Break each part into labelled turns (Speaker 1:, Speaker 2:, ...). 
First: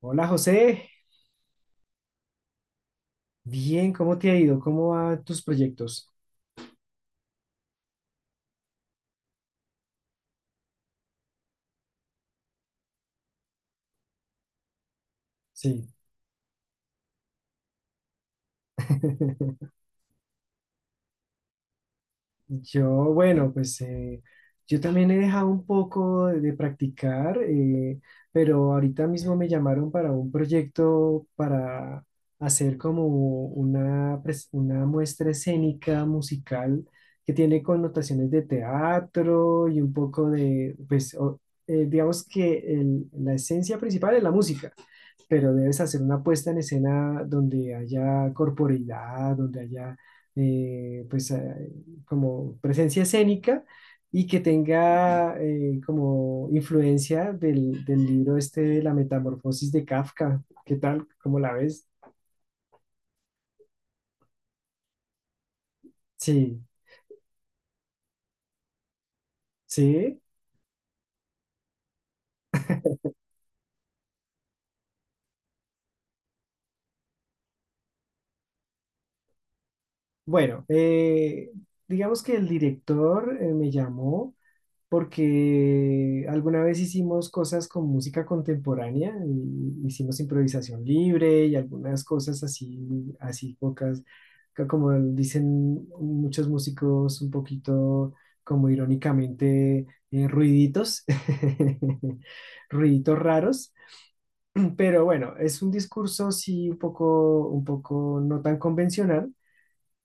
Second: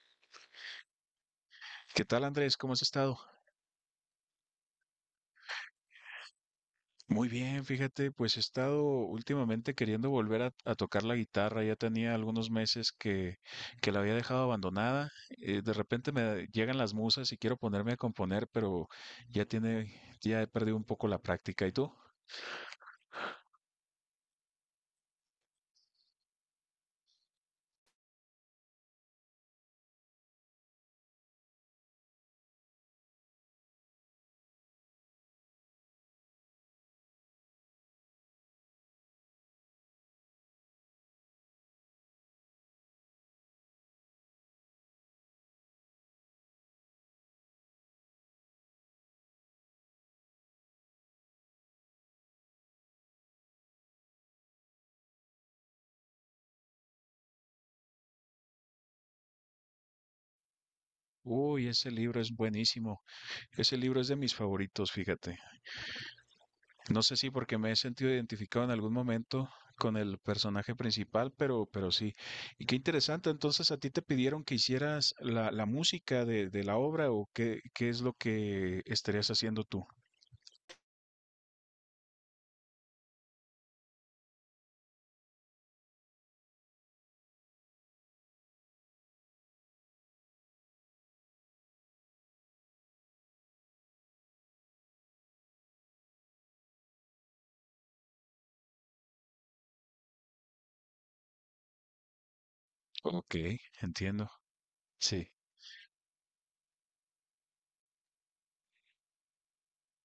Speaker 1: Hola José,
Speaker 2: ¿Qué tal, Andrés? ¿Cómo has estado?
Speaker 1: bien, ¿cómo te ha ido? ¿Cómo van tus proyectos?
Speaker 2: Muy bien, fíjate, pues he estado últimamente queriendo volver a tocar la guitarra. Ya tenía algunos meses que la había dejado abandonada. De
Speaker 1: Sí,
Speaker 2: repente me llegan las musas y quiero ponerme a componer, pero ya tiene, ya he perdido un poco la práctica. ¿Y tú?
Speaker 1: yo, bueno, pues yo también he dejado un poco de practicar, pero ahorita mismo me llamaron para un proyecto para hacer como una, una muestra escénica musical que tiene connotaciones de teatro y un poco de, pues, digamos que la esencia principal es la música. Pero debes hacer una puesta en escena donde haya corporeidad, donde haya eh, pues eh, como presencia escénica y que tenga como influencia del libro este de La Metamorfosis de Kafka. ¿Qué tal? ¿Cómo la
Speaker 2: Uy,
Speaker 1: ves?
Speaker 2: ese libro es buenísimo. Ese libro es de mis favoritos, fíjate.
Speaker 1: Sí,
Speaker 2: No sé si porque me he sentido identificado en algún momento con el
Speaker 1: sí.
Speaker 2: personaje principal, pero sí. Y qué interesante, entonces a ti te pidieron que hicieras la música de la obra o qué es lo que estarías haciendo tú.
Speaker 1: Bueno, digamos que el director me llamó porque alguna vez hicimos cosas con música contemporánea, y hicimos improvisación libre y algunas cosas así, así pocas, como dicen muchos músicos, un poquito como irónicamente ruiditos, ruiditos
Speaker 2: Ok,
Speaker 1: raros,
Speaker 2: entiendo.
Speaker 1: pero
Speaker 2: Sí,
Speaker 1: bueno, es un discurso sí un poco no tan convencional,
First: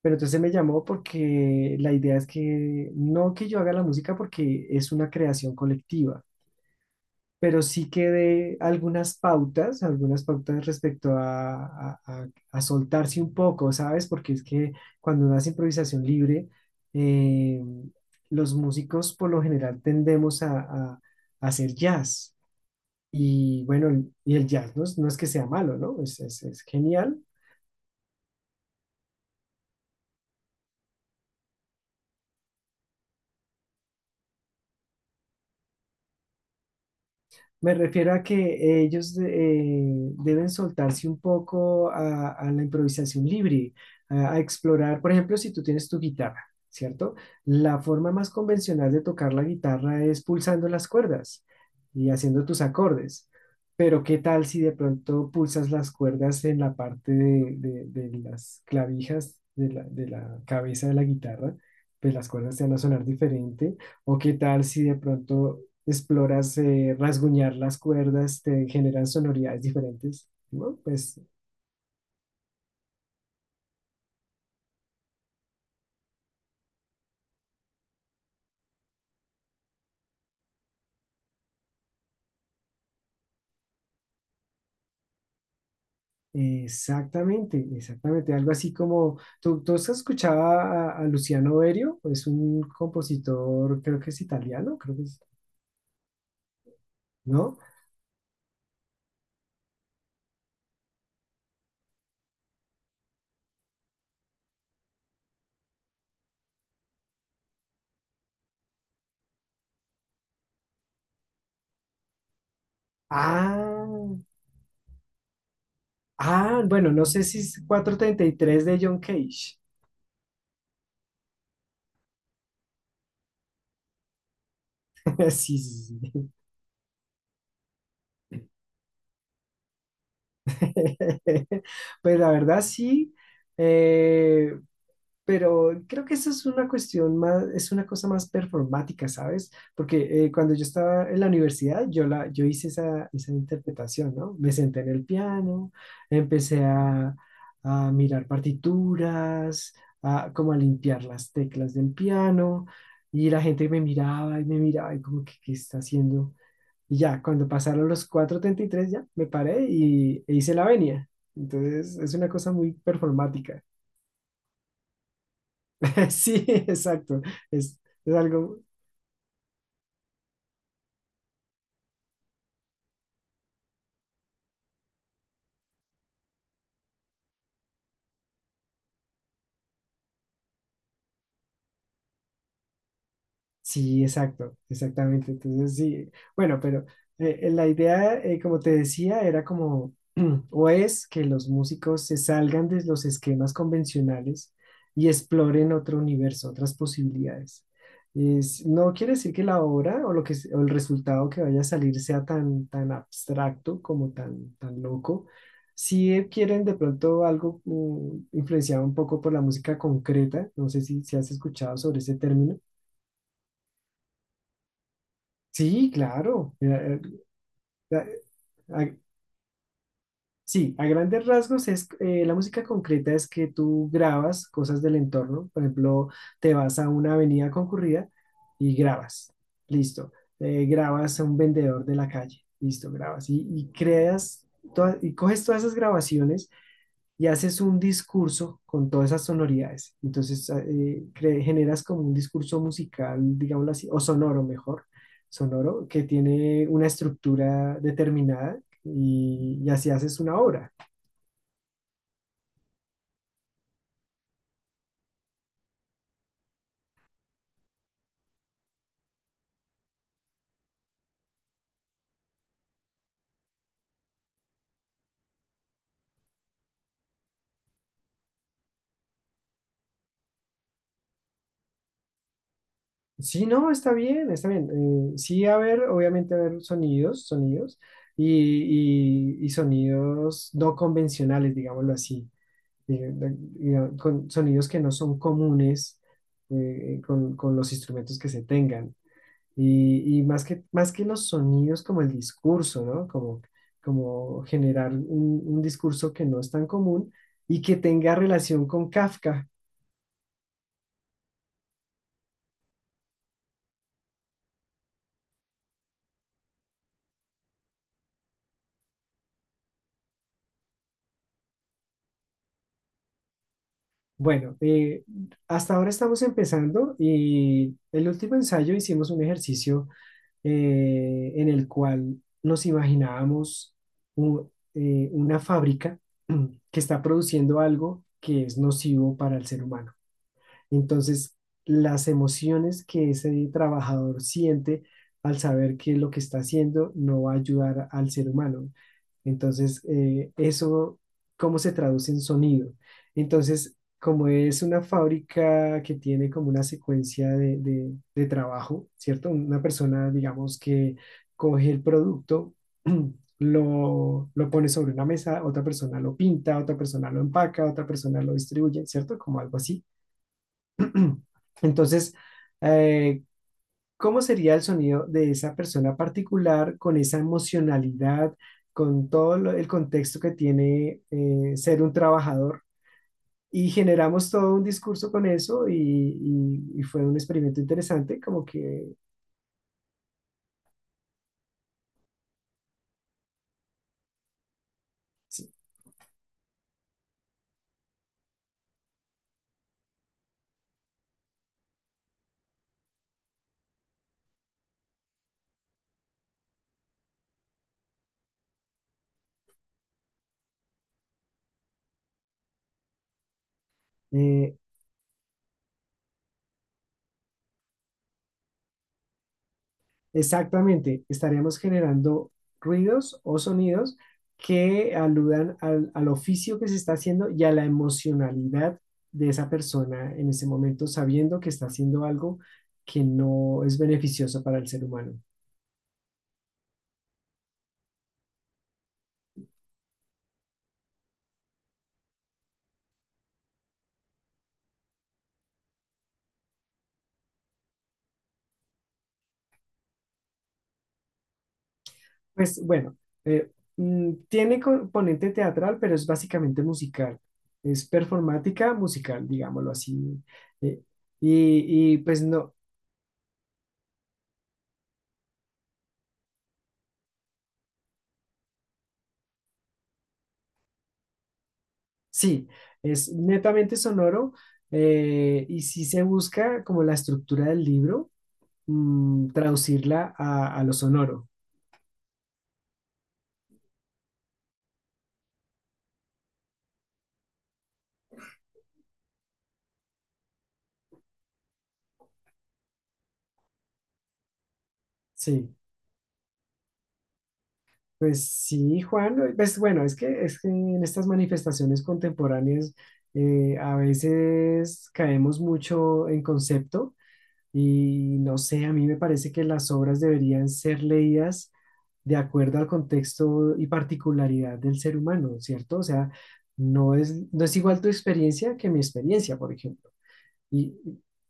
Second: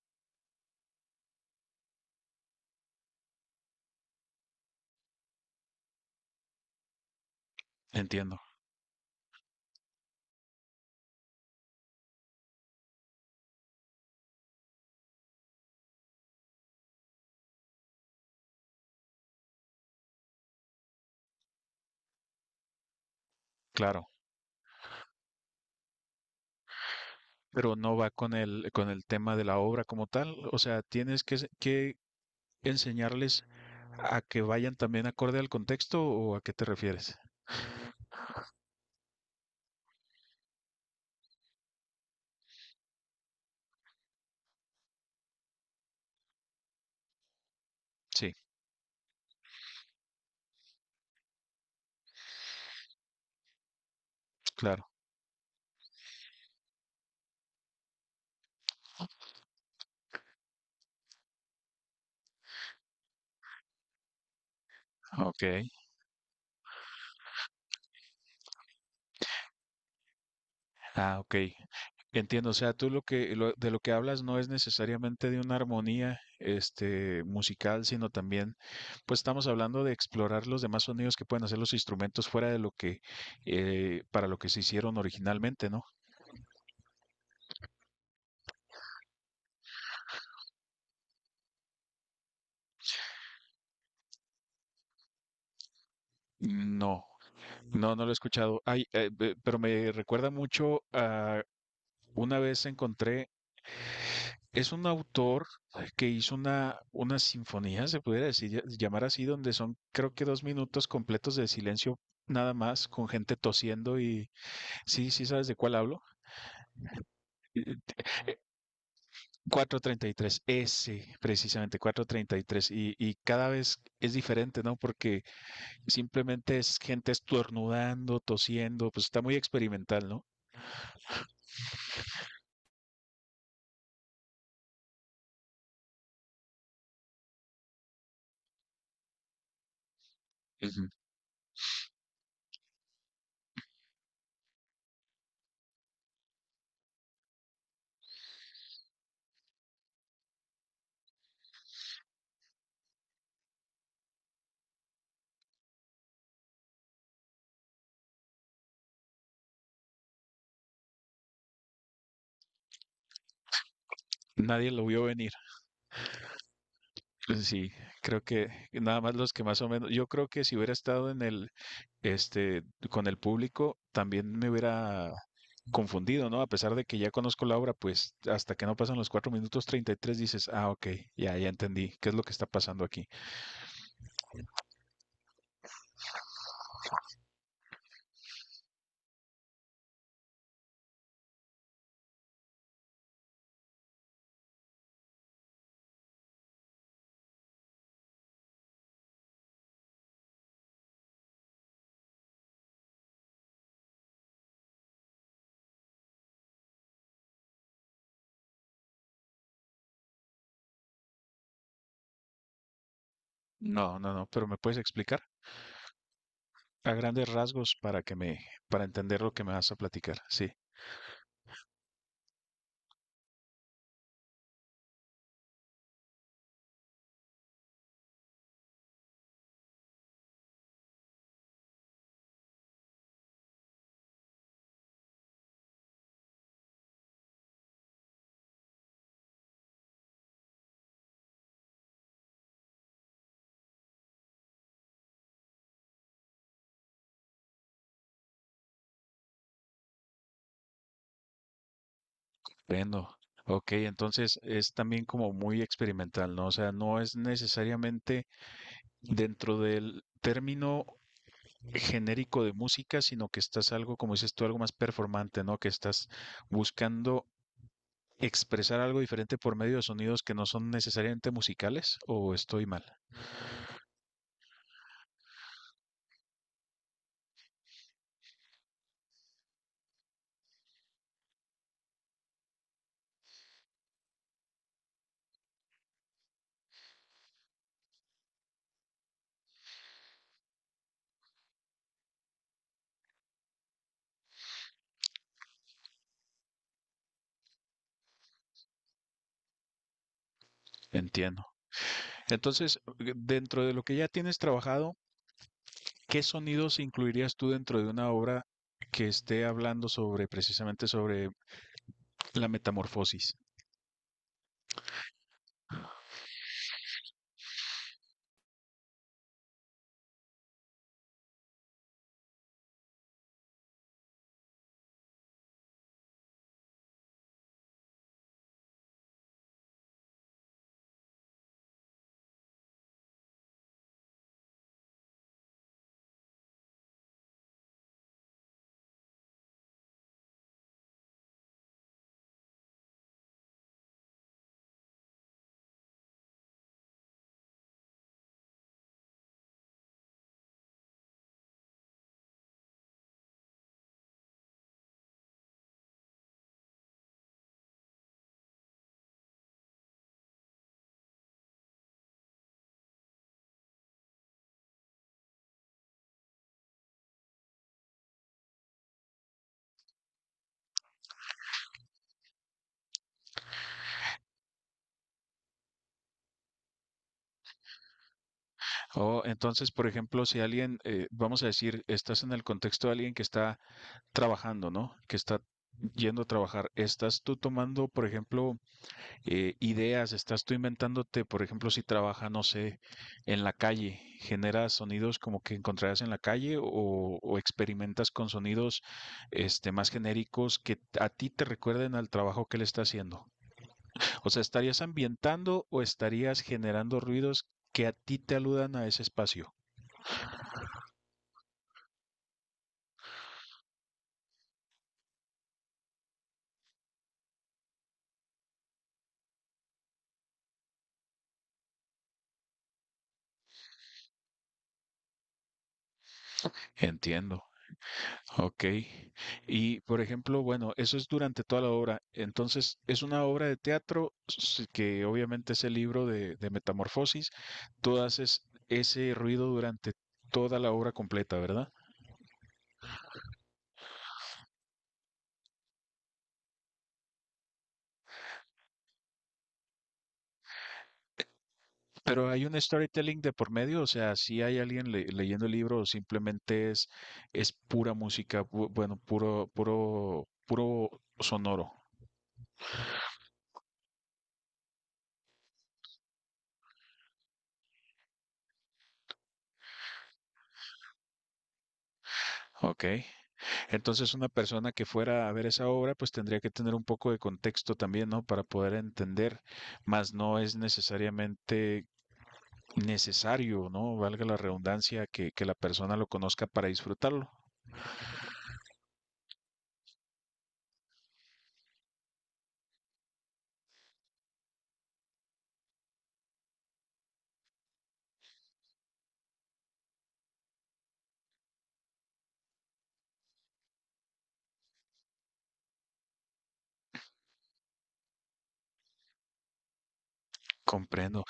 Speaker 1: pero entonces me llamó porque la idea es que no que yo haga la música porque es una creación colectiva, pero sí que
Speaker 2: entiendo.
Speaker 1: dé algunas pautas respecto a, a- a- a soltarse un poco, ¿sabes? Porque es que cuando uno hace improvisación libre, eh, los músicos por lo general tendemos a, a hacer jazz. Y bueno,
Speaker 2: Claro.
Speaker 1: y el jazz no es, no es que sea malo, ¿no? Es es genial.
Speaker 2: Pero no va con el tema de la obra como tal. O sea, tienes que enseñarles a que vayan también acorde al contexto o a qué te refieres.
Speaker 1: Me refiero a que ellos deben soltarse un poco a la improvisación libre, a explorar, por ejemplo, si tú tienes tu guitarra, ¿cierto? La forma más
Speaker 2: Sí,
Speaker 1: convencional de tocar la guitarra es pulsando las cuerdas y haciendo tus acordes, pero ¿qué tal si de
Speaker 2: claro.
Speaker 1: pronto pulsas las cuerdas en la parte de, de las clavijas de la cabeza de la guitarra? Pues las cuerdas te van a sonar diferente. ¿O qué tal si de
Speaker 2: Ok.
Speaker 1: pronto exploras rasguñar las cuerdas, te generan sonoridades diferentes? Bueno, pues
Speaker 2: Ah, ok. Entiendo, o sea, tú de lo que hablas no es necesariamente de una armonía este musical, sino también pues estamos hablando de explorar los demás sonidos que pueden hacer los instrumentos fuera de lo que para lo que se hicieron originalmente, ¿no?
Speaker 1: exactamente, exactamente. Algo así como, ¿tú, tú has escuchado a Luciano Berio? Es un compositor, creo que es italiano, creo que es,
Speaker 2: No,
Speaker 1: ¿no?
Speaker 2: no, no lo he escuchado. Ay, pero me recuerda mucho a una vez encontré. Es un autor que hizo una sinfonía, se pudiera decir, llamar así, donde son creo que 2 minutos completos de silencio nada más, con gente
Speaker 1: Ah,
Speaker 2: tosiendo y sí, sí sabes de cuál hablo.
Speaker 1: ah, bueno, no sé si es 4'33" de John Cage.
Speaker 2: Cuatrocientos treinta y tres ese, precisamente, 433. Y, tres. Y cada vez es diferente, ¿no? Porque
Speaker 1: Sí, sí, sí.
Speaker 2: simplemente es gente estornudando, tosiendo, pues está muy experimental, ¿no?
Speaker 1: Pues la verdad sí. Eh, Pero creo que eso es una cuestión más, es una cosa más performática, ¿sabes? Porque cuando yo
Speaker 2: Ujú.
Speaker 1: estaba en la universidad, yo, la, yo hice esa, esa interpretación, ¿no? Me senté en el piano, empecé a mirar partituras, a, como a limpiar las teclas del piano, y la gente me miraba y como que, ¿qué está haciendo? Y ya, cuando pasaron los 4'33" ya me paré y, e hice la venia. Entonces, es una cosa muy performática.
Speaker 2: Nadie lo vio venir.
Speaker 1: Sí, exacto.
Speaker 2: Sí,
Speaker 1: Es, es
Speaker 2: creo que
Speaker 1: algo.
Speaker 2: nada más los que más o menos, yo creo que si hubiera estado en el, este, con el público, también me hubiera confundido, ¿no? A pesar de que ya conozco la obra, pues hasta que no pasan los 4 minutos 33 dices, ah, ok, ya, ya entendí. ¿Qué es lo que está pasando aquí?
Speaker 1: Sí, exacto, exactamente. Entonces, sí, bueno, pero la idea, como te decía, era como, o es que los músicos se salgan de los esquemas convencionales y exploren otro universo, otras posibilidades. No quiere decir que la obra o, lo que, o el resultado que vaya a salir sea tan, tan abstracto como tan, tan loco. Si quieren de pronto algo influenciado un poco por la música concreta, no sé si, si has escuchado sobre ese término.
Speaker 2: No, no, no, pero ¿me puedes explicar
Speaker 1: Sí, claro.
Speaker 2: a grandes rasgos
Speaker 1: Eh, a- a-
Speaker 2: para
Speaker 1: eh,
Speaker 2: entender lo que me vas a platicar? Sí.
Speaker 1: sí, a grandes rasgos es la música concreta es que tú grabas cosas del entorno. Por ejemplo, te vas a una avenida concurrida y grabas. Listo. Grabas a un vendedor de la calle. Listo, grabas. Y creas y coges todas esas grabaciones y haces un discurso con todas esas sonoridades. Entonces, ah, generas como un discurso musical, digámoslo así, o sonoro mejor, sonoro, que tiene una estructura determinada y así haces una obra.
Speaker 2: Bueno, ok, entonces es también como muy experimental, ¿no? O sea, no es necesariamente dentro del término genérico de música, sino que estás algo, como dices tú, algo más performante, ¿no? Que estás buscando expresar algo diferente por medio de sonidos que no son necesariamente musicales, o estoy mal,
Speaker 1: Sí, no, está bien, está bien. Sí, a ver, obviamente, a ver sonidos, sonidos y, y sonidos no convencionales, digámoslo así, eh, digamos, con sonidos que no son comunes con los instrumentos que se tengan. Y más que los sonidos, como el discurso, ¿no? Como, como generar un discurso que no es tan común y que tenga relación con Kafka.
Speaker 2: entiendo. Entonces, dentro de lo que ya tienes trabajado, ¿qué sonidos incluirías tú dentro de una obra que esté hablando sobre precisamente sobre la metamorfosis?
Speaker 1: Bueno, hasta ahora estamos empezando y el último ensayo hicimos un ejercicio en el cual nos imaginábamos una fábrica que está produciendo algo que es nocivo para el ser humano. Entonces, las emociones que ese trabajador siente al saber que lo que está haciendo no va a ayudar al ser humano. Entonces, eso, ¿cómo se traduce en sonido? Entonces, como es una fábrica que tiene como una secuencia de, de trabajo, ¿cierto? Una persona, digamos, que coge el producto, lo pone sobre una mesa, otra persona lo pinta, otra persona lo empaca, otra persona lo distribuye, ¿cierto? Como algo así. Entonces, eh, ¿cómo sería el sonido de esa persona particular con esa emocionalidad, con todo el contexto que tiene ser un trabajador? Y generamos todo un discurso con eso y, y fue un experimento interesante, como que
Speaker 2: O entonces, por ejemplo, si alguien, vamos a decir, estás en el contexto de alguien que está trabajando, ¿no? Que está yendo a trabajar. Estás tú tomando, por ejemplo, ideas, estás tú inventándote, por ejemplo, si trabaja, no sé, en la calle, generas sonidos como que encontrarás en la calle o experimentas con sonidos este, más genéricos que a ti te recuerden al trabajo que le está haciendo. O sea,
Speaker 1: eh,
Speaker 2: ¿estarías ambientando o estarías generando ruidos que a ti te aludan a ese espacio?
Speaker 1: exactamente, estaríamos generando ruidos o sonidos que aludan al, al oficio que se está haciendo y a la emocionalidad de esa persona en ese momento, sabiendo que está haciendo algo que no es beneficioso para el ser humano.
Speaker 2: Entiendo. Ok. Y por ejemplo, bueno, eso es durante toda la obra. Entonces, es una obra de teatro que obviamente es el libro de Metamorfosis. Tú haces ese ruido durante toda la obra completa, ¿verdad?
Speaker 1: Pues bueno, eh, tiene componente teatral, pero es básicamente musical. Es performática musical, digámoslo así. Eh, y, pues
Speaker 2: Pero hay
Speaker 1: no,
Speaker 2: un storytelling de por medio, o sea, si hay alguien leyendo el libro o simplemente es pura música, bueno, puro, puro, puro sonoro.
Speaker 1: sí, es netamente sonoro, y sí se busca como la estructura del libro, mm, traducirla a lo sonoro.
Speaker 2: Ok. Entonces, una persona que fuera a ver esa obra, pues tendría que tener un poco de contexto también, ¿no? Para poder entender, más no es necesariamente necesario, ¿no? Valga la redundancia, que
Speaker 1: Sí,
Speaker 2: la persona lo conozca para disfrutarlo.
Speaker 1: pues sí, Juan, pues bueno, es que en estas manifestaciones contemporáneas a veces caemos mucho en concepto y no sé, a mí me parece que las obras deberían ser leídas de acuerdo al contexto y particularidad del ser humano, ¿cierto? O sea, no es, no es igual tu experiencia que mi experiencia, por ejemplo. Y-
Speaker 2: Comprendo.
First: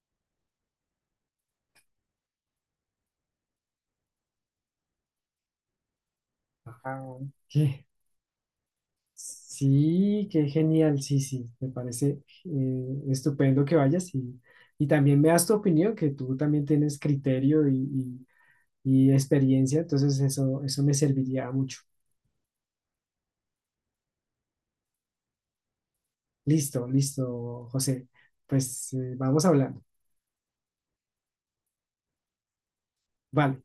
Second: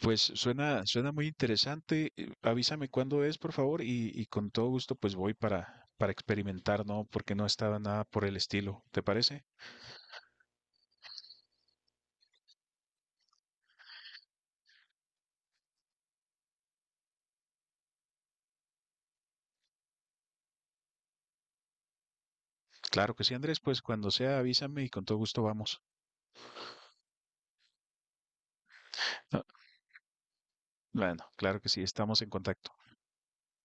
Speaker 2: Pues suena muy interesante. Avísame cuándo es, por favor, y con todo gusto, pues voy para experimentar, ¿no?
Speaker 1: ah,
Speaker 2: Porque no estaba
Speaker 1: ¿qué?
Speaker 2: nada por el estilo. ¿Te parece?
Speaker 1: Sí, qué genial, sí, sí, me parece estupendo que vayas y también me das tu opinión, que tú también tienes criterio y, y experiencia, entonces eso me serviría mucho.
Speaker 2: Claro que sí, Andrés, pues cuando sea avísame y con todo gusto vamos.
Speaker 1: Listo, listo, José. Pues
Speaker 2: Ah,
Speaker 1: vamos hablando.
Speaker 2: bueno, claro que sí, estamos en contacto.
Speaker 1: Vale.